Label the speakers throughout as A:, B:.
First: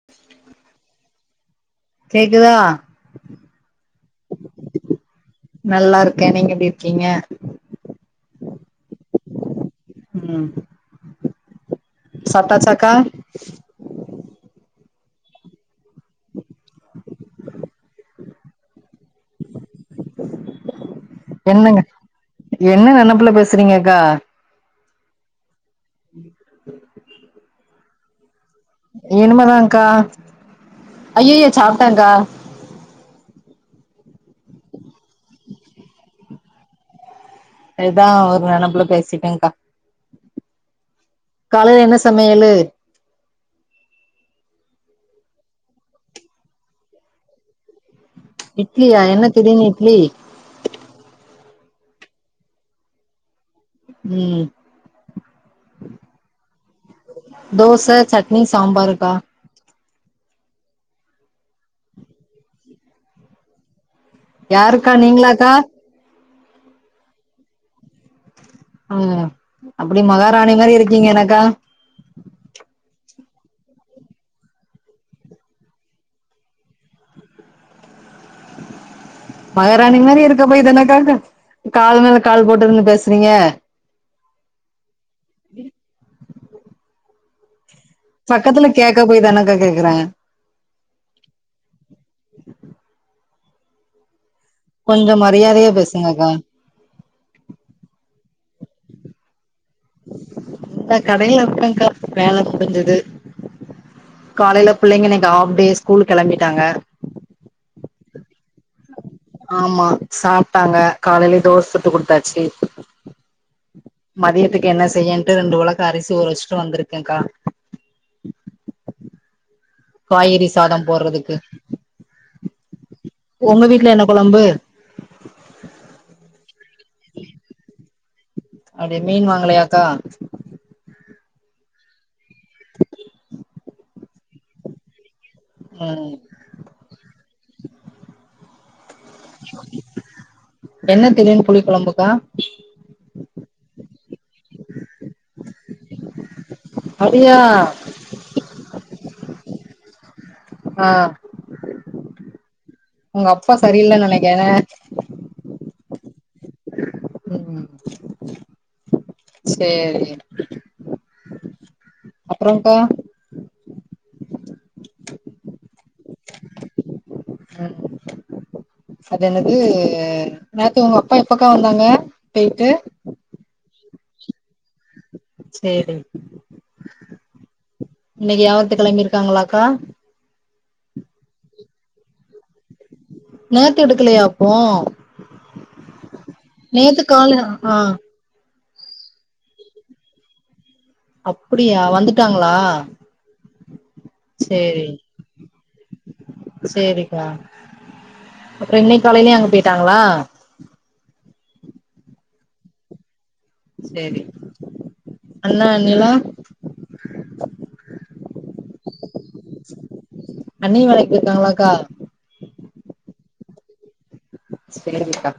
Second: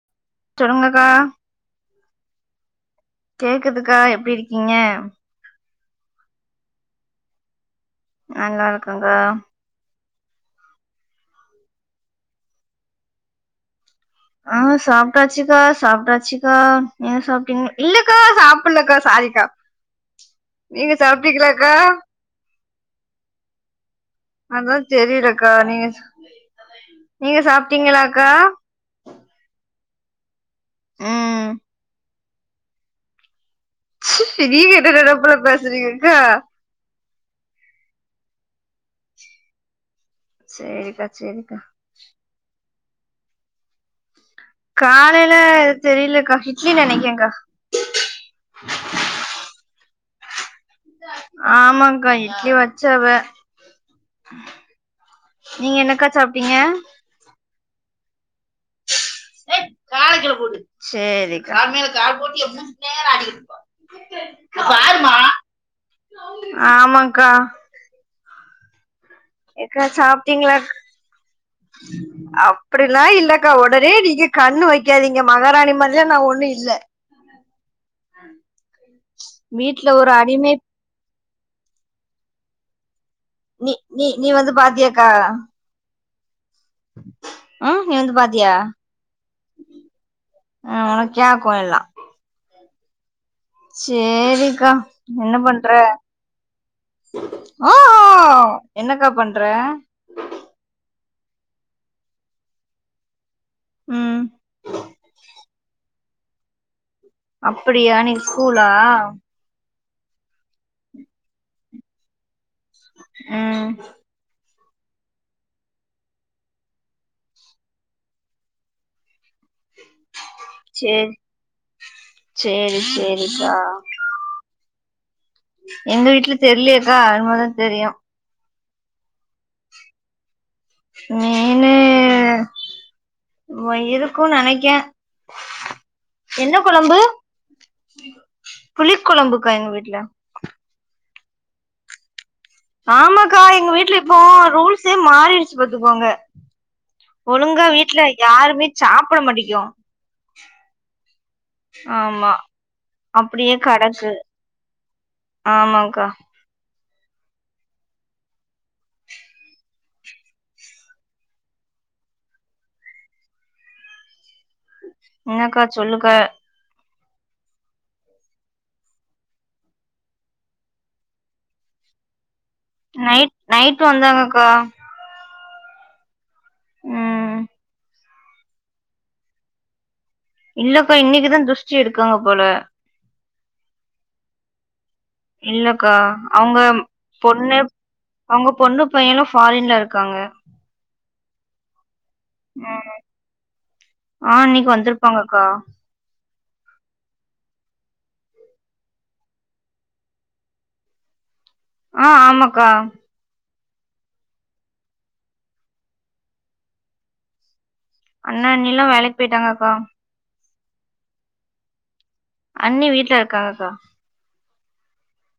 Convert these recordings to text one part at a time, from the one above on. A: [inaudible]
B: சொல்லுங்கக்கா
A: கேக்குதா
B: கேக்குதுக்கா எப்டி இருக்கீங்க
A: நல்லா இருக்கே நீங்க எப்டி இருக்கீங்க
B: நல்லா இருக்கன்க்கா
A: உம் சப்டாச்சாக்கா
B: ஆ சாப்டாச்சிக்கா சாப்ப்டாச்சிக்கா நிய சாப்டிங் இல்லக்கா சாப்புல்லக்கா சாரிக்கா நீங்க சாப்ட்டீகளாக்கா
A: என்னங்க என்ன நெனப்புல பேசுறீங்கக்கா
B: அதா தெரில கா நீங்க சொ நீங்க சாப்ட்டீங்களா கா
A: இனிமேதான் க்கா ஐயையோ
B: ம்
A: சாப்ட்டன்கா
B: ச்சி எவீ என்ன நெனப்புல பேசுறீங்கக்கா
A: எதா ஒரு நெனப்புல பேசிட்டேன்க்கா
B: சேரிக்கா சரிக்கா
A: சமையழு
B: காலேல தெரிலக்கா இட்லி நினைக்கேன்க்கா
A: இட்லியா என்ன திடீர்னு இட்லி
B: ஆமாக்கா இட்லி வச்சாவ
A: ம்
B: நீங்க என்னக்கா சாப்ட்டீங்க
A: தோச சட்னி சாம்பாருக்கா ! ! ! ! ! ! ! ! ! !
B: கிக்ரெட்
A: யாருக்கா நீங்களாக்கா
B: ஆமான்க்கா
A: ம்
B: ஏக்கா
A: அப்டி மகாராணி
B: சாப்ட்டீங்களா
A: மாரி இருக்கீங்க எனக்கா
B: [inaudible] அப்டிலா இல்லக்கா உடனே நீங்க கண்ணு வைக்காதீங்க மகாராணி மாதிரிலா நா ஒண்ணு இல்ல [unintelligible] வீட்ல
A: மகராணி
B: ஒரு
A: மாரி
B: அடிமை
A: இருக்கப்போய் தனக்கா அங்கு கால்ல மேல கால் போட்டு இருந்து பேசுறீங்க
B: நீ நீ நீ வந்து பாத்தியாக்கா ம் நீ வந்து பாத்தியா
A: பக்கத்துல கேக்க போய் தானக்கா கேக்குறே
B: ஆ உனக்யா கொயல்லா சேரிக்கா
A: கொஞ்சோ
B: என்ன பண்ற
A: மரியாதையா பேசுங்கக்கா
B: ஆ என்னக்கா பண்ற
A: இந்தா கடைல இருக்கங் க்கா வேல புடிஞ்சி து
B: ம்
A: காலைல புள்ளைங்க இன்னைக்கு ஆஃப்டே ஸ்கூல் கெளம்பிட்டாங்க
B: அப்புடியா இன்னைக்கு ஸ்கூலா
A: ஆமா சாப்ட்டாங்க காலைலே தோஸ் சுட்டு குடுத்தாச்சு
B: ம்
A: மதியத்துக்கு என்ன செய்யன்ட்டு ரெண்டு ஒலக் அரிசி ஊர வச்சுட்டு வந்துருக்கே க்கா காய்கறி சாதோ போர்றதுக்கு
B: சேரி சேரி சேரிக்கா
A: ஒங்க வீட்ல என்ன கொழம்பு
B: எங்க வீட்ல தெர்லயேக்கா இனிமே தா தெரியு
A: அப்டிய மீன் வாங்கலயாக்கா
B: மீனு இருக்கு நெனைக்கே
A: ம்
B: என்ன குழம்பு புளி குழம்புக்கா எங்க வீட்ல
A: என்ன திடீர்னு புளி குழம்பு க்கா
B: ஆமாக்கா எங்க வீட்ல இப்போ ரூல்ஸே மாறிருச்சு பாத்துக்கோங்க
A: அப்டியா
B: ஒழுங்கா வீட்ல யாருமே சாப்பட மாட்டிக்கோ
A: ஆ
B: ஆமா
A: உங்கப்பா
B: அப்டியே
A: சரியில்ல நெலைக்கே
B: ஆமாங்கா
A: ம் ம் சேரி அப்றோங் க்கா
B: என்னக்கா சொல்லுக்க
A: ம் அது என்னது நேத்து உங்க அப்பா எப்பக்கா வந்தாங்க பேயிட்டு
B: நைட் நைட்டு வந்தாங்கக்கா
A: சேரி
B: ம்
A: இன்னைக்கு யாவாரத்துக்கு கெளம்பிருக்காங்ளாக்கா
B: இல்லக்கா இன்னைக்குதா துஷ்டி எடுக்காங்க போல
A: நேத்து எடுக்கலையா அப்போ
B: இல்லக்கா அவங்க ம்
A: நேத்து கால
B: பொண்ணு
A: ஆ
B: அவங்க பொண்ணு பைய்யனு ஃபாரின்ல இருக்காங்க
A: அப்டியா வந்துட்டாங்ளா
B: ம் ஆ இன்னைக்கு
A: சேரி
B: வந்திருப்பாங்கக்கா
A: சேரிப்பா அப்றோ இன்னைக் காலைலயு அங்க போயிட்டாங்களா
B: ஆ ஆமாக்கா
A: சேரி அண்ணா அண்ணிலா
B: அண்ண அண்ணிலா வேலைக் போயிட்டாங்கக்கா
A: அண்ணி வேலைக்கு போயிருக்காங்களாக்கா
B: அண்ணி வீட்ல இருக்காகக்கா
A: சேரிக்கா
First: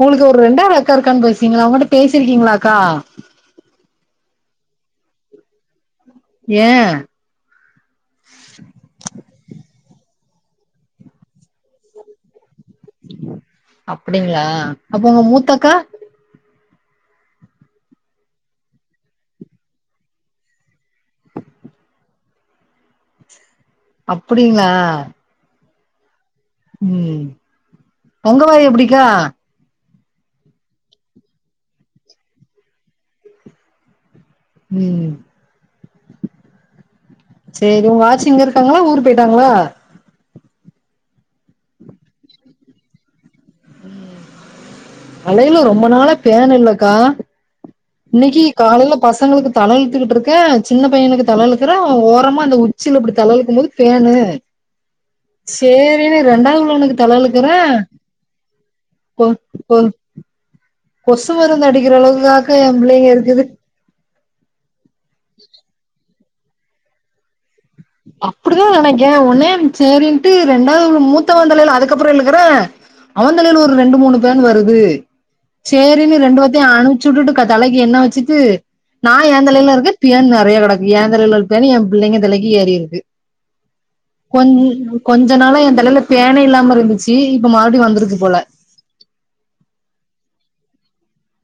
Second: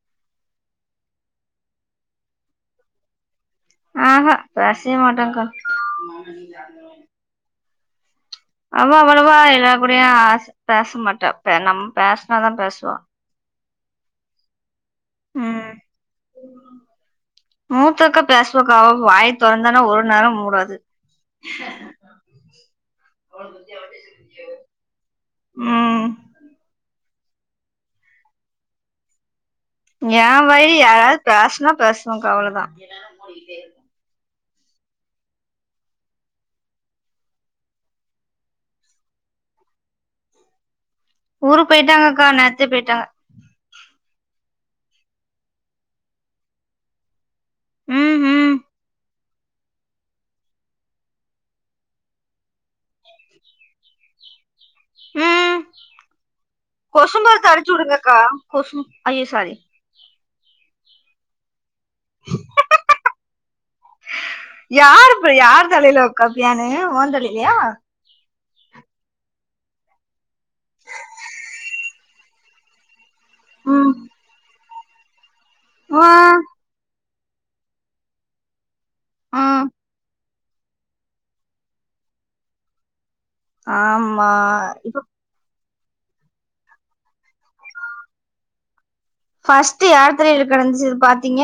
A: உங்களுக்கு ஒரு ரெண்டாவது அக்கா இருக்கா பேசுனீங்கல அவங்கட்ட பேசிருக்கீங்ளாக்கா
B: ஆ ஹ பேசே மாட்டங்கா
A: ஏன்
B: அவ அவ்வளவா எல்லார் கூடயு பேச மாட்டா பே நம் பேஸ்னாதா பேஸ்வா
A: அப்டிங்ளா அப்போ உங்க மூத்தக்கா
B: உம் [inaudible] மூத்தக்கா பேஸ்வக்கா அவ வாய் தொறந்தானா ஒரு நேரம் மூடாது [inaudible]
A: அப்டிங்களா
B: ம்
A: ம் ஒங்க வாயி எப்பிடிக்கா
B: ஏ வாய் யாராது பேசுனா பேசுவங்கா அவ்ளதா
A: ம் செரி உங்க ஆச்சு இங்க இருக்காங்களா ஊரு போயிட்டாங்ளா
B: ஊரு போயிட்டாங்கக்கா நேத்தே போயிட்டாங்க
A: தலையில ரொம்ப நாளா பேன் இல்லக்கா
B: ம்
A: இன்னைக்கி
B: ம்
A: காலையில பசங்களுக்கு தல இழுத்துக்கிட்டு இருக்கே சின்ன பையனுக்கு தல இழுக்குற ஓரமா அந்த உச்சில இப்டி தல இழுக்கும் போது பேனு
B: ம்
A: சேரின்னு ரெண்டாவது உள்ளவனுக்கு
B: கொசு
A: தல
B: மருந்து
A: இழுக்குறே
B: அடிச்சு உடுங்க அக்கா கொசு
A: கொ
B: அய்யோ சாரி
A: கொ கொசு மருந்து அடிக்கிற அளவுக்காக்கா எ பிள்ளைங்க இருக்குது
B: யாருப் யார் தலைலக்கா பேணு ஓ தலைலியா
A: அப்படிதா நெனைக்கே உன்னேன்ச் சேரின்ட்டு ரெண்டாவது மூத்தவ தலைல அதுக்கப்புற இழுக்கறே அவந்தலையில ஒரு
B: ம்
A: ரெண்டு மூணு பேனு வருது
B: ஆ
A: சேரின்னு ரெண்டுவத் அனுச்சு வுட்டுட்டு தலைக்கு என்ன வச்சுட்டு நா
B: ஆ
A: ஏந்தலையில இருக்க பேனு நெறய கெடக்கு ஏந்தலையில இரு பேன் எம்பிள்ளைங்க தலைக்கி ஏறிருக்கு கொஞ்
B: ஆமா
A: கொஞ் ஞ்சநாளா எ தலையில பேனே இல்லாம இருந்துச்சு இப்ப மறுபடி வந்துருக்கு போல
B: ஃபஸ்ட் யார் தலையில கெடந்துச்சுனு பாத்தீங்க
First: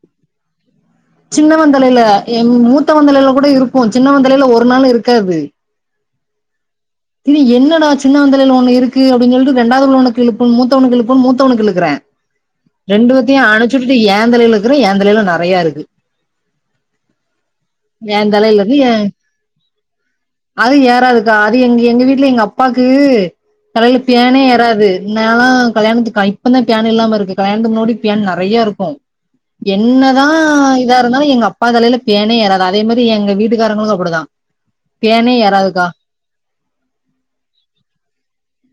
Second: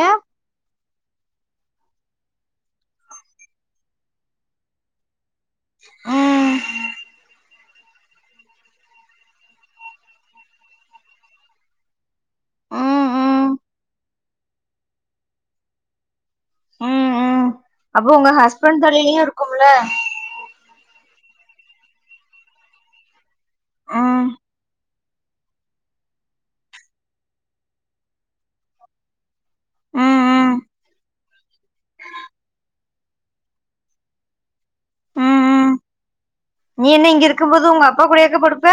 A: சின்னவந்தலையில எ மூத்தவந்தலையில கூட இருக்கு சின்ன வந்தலையில ஒரு நாளு இருக்காது
B: ஆ
A: தனி என்னடா சின்னவந்தலைல ஒண்ணு இருக்கு அப்டின் சொல்லிட்டு ரெண்டாவது உள்ளவனுக்கு இழுப்பு மூத்தவனுக்கு இழுப்புன் மூத்தவனுக்கு இழுக்குறே
B: ம்
A: ரெண்டு வத்தையு
B: ம்
A: அனுச்சுட்டுட்டு ஏந்தலையில இழுக்கிற ஏந்தலையில நெறைய இருக்கு
B: ம் ம் அப்போ உங்க
A: என் தலையில இருந்து
B: ஹஸ்பண்ட்
A: எ
B: தலையிலையு இருக்கும்ல
A: அது ஏறாதுக்கா அது எங்க எங்க வீட்ல எங்க அப்பாக்கு தலையில
B: ம்
A: பேனே ஏறாது முன்னாலா கல்யாணத்துக்கு இப்பதா பேன் இல்லாம இருக்கு கல்யாணத்துக்கு முன்னகூடி பேன் நெறைய இருக்கு
B: ம்
A: என்னதா
B: ம்
A: இதா இருந்தாலு எங்க அப்பா தலையில பேனே ஏறாது அதே மாரி எங்க வீட்டுக்காரங்களுக்கு அப்டிதா பேனே
B: ம் ம்
A: ஏறாதுக்கா
B: நீ என்ன இங்க இருக்கும்போது உங்க அப்பா கூடயாக்கா படுப்ப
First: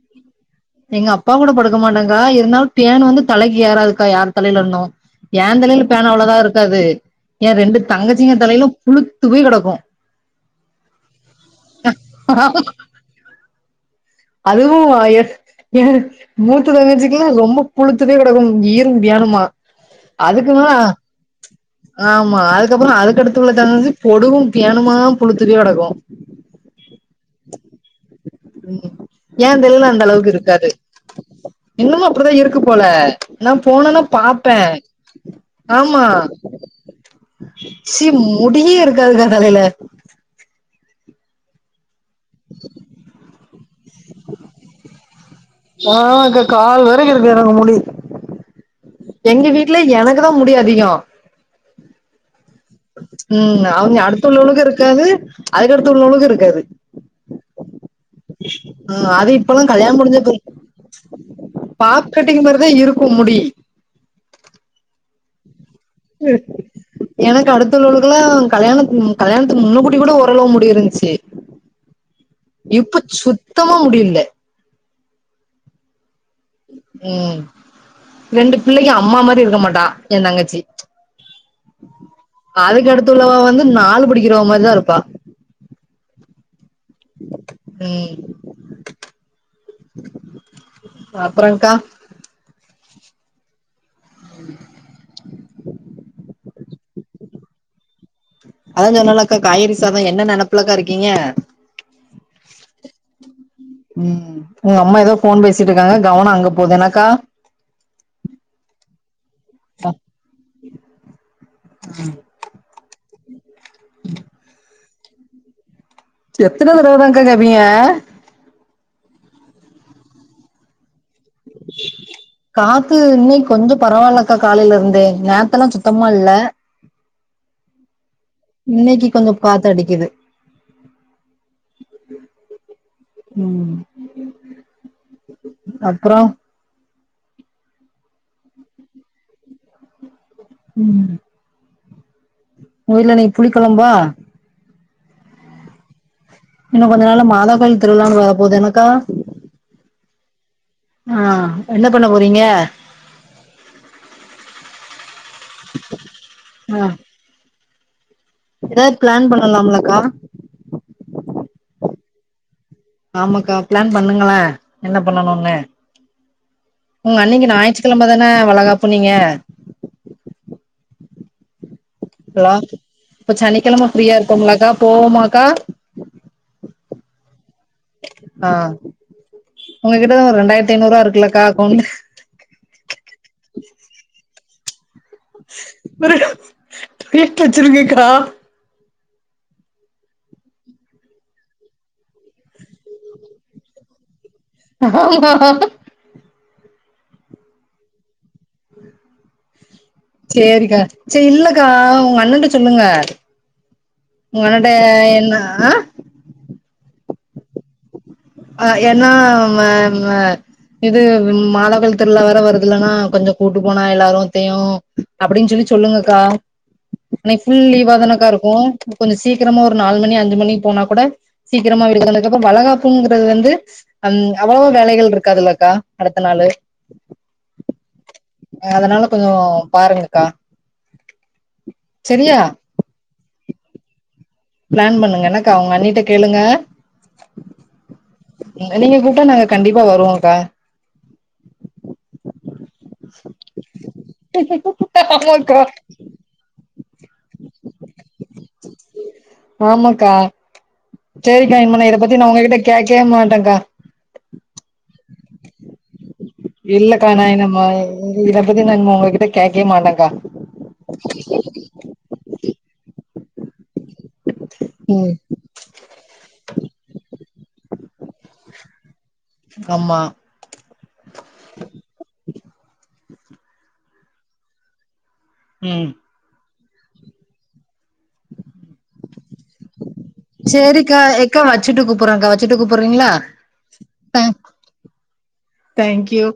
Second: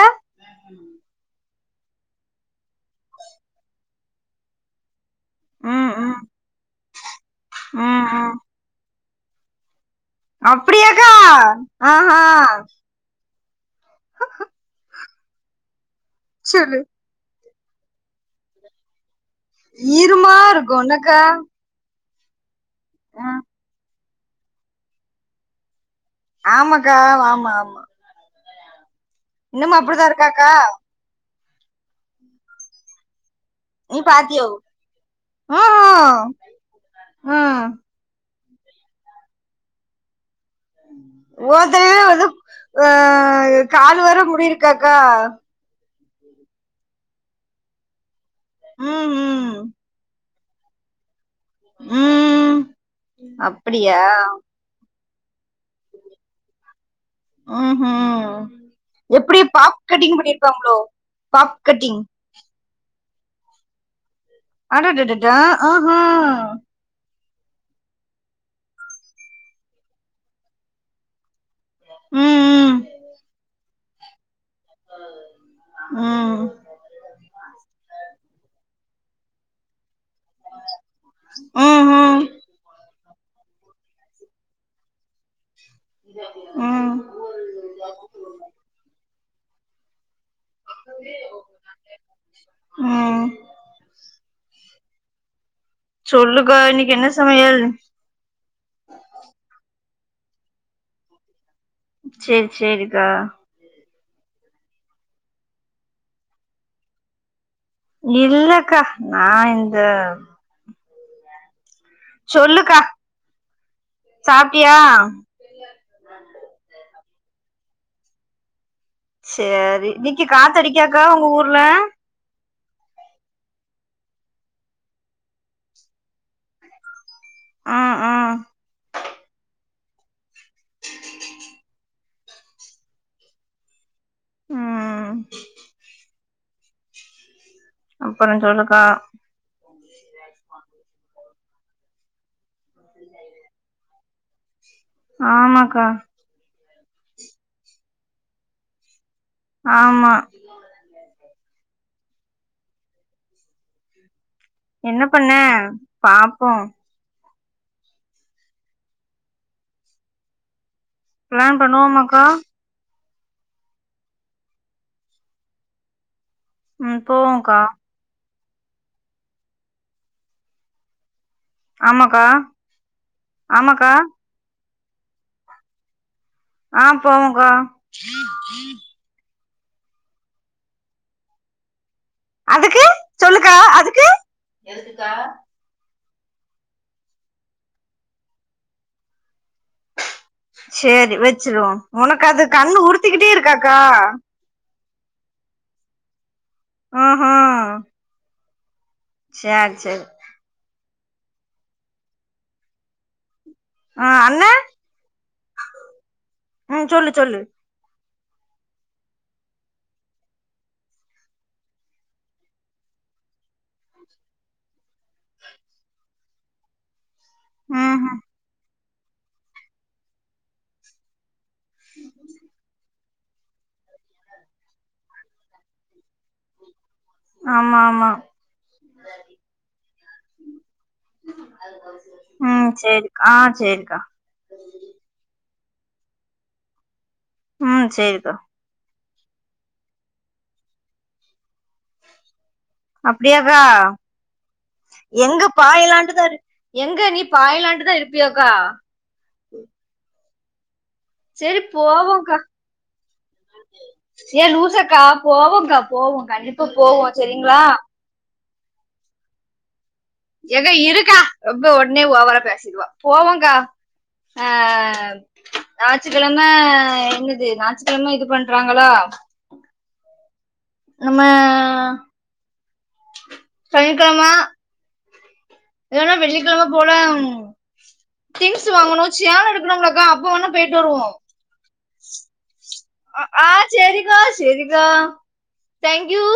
A: எங்க அப்பா கூட படுக்க மாட்டாங்கா இருந்தாலு பேனு வந்து தலைக்கு ஏறாதுக்கா யார் தலையில இருந்து ஏந்தலையில
B: ம்
A: பேனு
B: ம்
A: அவ்ளதா இருக்காது ஏ ரெண்டு
B: ம் ம்
A: தங்கச்சிங்க தலையிலு புழுத்து போய் கெடக்கு
B: அப்டியாக்கா ஆஹா
A: அதுவு எ எ மூத்த
B: சொல்லு
A: தங்கச்சிக் இல்ல ரொம்ப புழுத்து போய் கெடக்கு ஈரும் பேனுமா
B: ஈருமா
A: அதுக்குன்னா
B: இருக்கு என்னக்கா
A: ஆமா அதுக்கப்புற அதுக்கு
B: ம்
A: அடுத்து உள்ள தங்கச்சிக்கு பொடுகு பேனுமா புழுத்து போய் கெடக்கு
B: ஆமாக்கா ஆமா ஆமா
A: ஏ
B: இன்னுமா
A: தலைல அந்த
B: அப்டிதா
A: அளவுக்கு
B: இருக்காக்கா
A: இருக்காது இன்னமு அப்படிதா இருக்கு போல நா
B: நீ
A: போனன்னா
B: பாத்தியோ
A: பாப்பே ஆமா
B: ம் ம்
A: சி முடியே இருக்காதுகா தலையில
B: ஓத்தையு வந்து ஆ காலு வர முடியிருக்காக்கா
A: ஆ அக்கா கால் வரைக்கு இருக்கு எனக்கு முடி எங்க
B: ம் ம்
A: வீட்ல எனக் எனக்குதா முடி அதிகொ
B: ம்
A: ம் அவுங்க
B: அப்டியா
A: அடுத்து உள்ளவளுக்கு இருக்காது அதுக்கடுத்து உள்ளவளுக்கு இருக்காது
B: ம்ஹூ
A: ஆ அது
B: எப்டி
A: இப்பல்லா
B: பாப்
A: கல்யாண
B: கட்டிங்
A: முடிஞ்ச பிறகு
B: பண்ணிருப்பாங்ளோ பாப் கட்டிங்
A: பாப் கட்டிங் மாறிதா இருக்கு முடி
B: ஆடடடடா ஆஹா
A: ம் எனக்கு அடுத்து உள்ளவளுக்கெல்லா கல்யாணத் கல்யாணத்துக்கு முன்ன கூட்டி கூட ஓரளவு முடியிருந்துச்சு
B: ம்
A: இப்ப சுத்தமா முடி இல்லே
B: ம்
A: ம் ரெண்டு பிள்ளைக அம்மா மாரி இருக்க மாட்டா எ தங்கச்சி
B: ம் ம்
A: அதுக்கு அடுத்து ள்ளவ வந்து நாலு படிக்கிறவ மாரிதா இருப்பா
B: ம்
A: ம் அப்புறம்க்கா
B: ம்
A: [inaudible]
B: சொல்லுகா இன்னைக்கி என்ன சமையல்
A: அதா சொன்னாலாக்கா காய்கறி சாதோ என்ன நெனப்புலக்கா இருக்கீங்க
B: சேரி சேரிக்கா
A: ம் உங்க அம்மா ஏதோ ஃபோன் பேசிட்டு இருக்காங்க கவனோ அங்க போகுது அதானக்கா
B: இல்லக்கா நா இந்த
A: ம்
B: சொல்லுக்கா சாப்ட்டியா
A: எத்தன தடவ தான்கா கேப்பீங்க
B: சேரி இன்னைக்கி காத்து அடிக்காக்கா உங்க ஊர்ல
A: காத்து இன்னைக்கி கொஞ்சோ பரவாயில்லக்கா காலையில இருந்தே நேத்தெல்லா சுத்தமா இல்ல
B: ம் ம்
A: இன்னைக்கி கொஞ்சோ காத்தடிக்குது ம்
B: ம்
A: அப்றோ
B: அப்றோ சொல்லுக்கா [unintelligible]
A: ம் உங்க வீட்ல இன்னைக்கி புளிக்கொழம்பா
B: ஆமாக்கா
A: இன்னு கொஞ்ச நாள மாதா கோயில் திருவிழான்னு வர போது எனக்கா
B: ஆமா
A: ஆ என்ன பண்ணப் போறீங்க
B: என்ன பண்ணே பாப்போ
A: ஏதாது பிளான் பண்ணலாமல்லக்கா
B: பிளான் பண்ணுவோமாகா
A: ஆமாக்கா பிளான் பண்ணுங்களே என்ன பண்ணனும்னு
B: ம்
A: உங்க அன்னிக்கு
B: போவோக்கா
A: ஞாயிட்டு கிழமதானே வளைகாப்புனீங்க
B: ஆமாக்கா
A: ஹலோ இப்ப சனிக்கிழம
B: ஆமாக்கா
A: ஃப்ரீயா இருப்போம்மில்லக்கா போவோமாக்கா
B: ஆ போவோங்கா
A: உங்க கிட்டதா ஒரு ரெண்டாயிரத்து ஐநாறுவா இருக்கில்லக்கா அக்கவுண்ட்ல
B: அதுக்கு சொல்லுக்கா அதுக்கு க்கா
A: ஒரு ட்ரீட்டு வச்சுருங்கக்கா
B: சேரி வச்சிருவோ உனக்கு அது கண்ணு ஊறுத்திக்கிட்டே இருக்காக்கா
A: ஆமா
B: ஆ ஹா சேர் செர்
A: சேரிக்கா சே இல்லக்கா உங்க அண்ணன்ட்ட சொல்லுங்க
B: ஆ அண்ண
A: ஒங்கண்ணட்ட என்னா ஆ
B: ம் சொல்லு சொல்லு
A: ஆ ஏன்னா மே மே இது மாதாக்கோயில் திருவிழா வேற வருதுலென்னா கொஞ்சோ கூட்டு போனா எல்லாரத்தையு அப்புடின்னு சொல்லி சொல்லுங்க அக்கா
B: [inaudible]
A: இன்னைக்கு ஃபுல் லீவ்வா
B: ம்
A: தானக்கா இருக்கு கொஞ்சோ சீக்கிரமா ஒரு நாலு மணி அஞ்சு மணி போனா கூட சீக்கிரமா வீட்டுக் வந்தது அப்போ வளகாப் புங்குறது வந்து வந் அவ்ளோ வேலைகள் இருக்காது இல்ல அக்கா அடுத்த நாளு
B: ஆமா ஆமா
A: அதனால கொஞ்சோ பாருங்க அக்கா செரியா
B: ம் சேரிக்கா ஆ சேரிக்கா
A: ப்ளான் பண்ணுங்க என்ன அக்கா ஒங்க அண்ணிட்ட கேளுங்க
B: உம் சேரிக்கா
A: நீங்க கூப்ட்டா நாங்க கண்டிப்பா வருவோக்கா
B: அப்டியா க்கா எங்க
A: ஆமாக்கா
B: பாய்லான்ட்டு தா எங்க நீ பாய்லான்ட்டு தா இருப்பியோ க்கா
A: ஆமா அக்கா சேரிக்கா
B: சேரி
A: இனிமே நா இத பத்தி நா
B: போவோக்கா
A: உங்ககிட்ட கேக்கவே மாட்டேக்கா
B: ஏ லூசக்கா போவோக்கா போவோ கண்டி
A: இல்ல க்கா நா என்னம்மா இத பத்தி நா இனிமே உங்ககிட்ட கேக்கவே மாட்டே க்கா
B: ஏக்கா இருக்கா ரொம்ப ஒட்னே ஓவரா பேசிடுவா போவோக்கா
A: உம்
B: ஞாச்சுக்கெழம என்னது ஞாச்சுக்கெழம இது பண்றாங்களா
A: அம் மா
B: அம்ம சனிக்கெழம
A: உம்
B: வர வெள்ளிக்கெழம போலம் திங்ஸ் வாங்கணு சேல எடுக்கணும்லக்கா அப்ப ஒன்னா போய்ட்டு
A: சேரிக்கா
B: வருவோ
A: எக்கா வச்சுட்டு கூப்புறேக்கா வச்சுட்டு கூப்புறீங்களா
B: ஆ சேரிக்கா
A: தேங்க்
B: சேரிக்கா தய்ங்க் யூ
A: தேங்க்யூ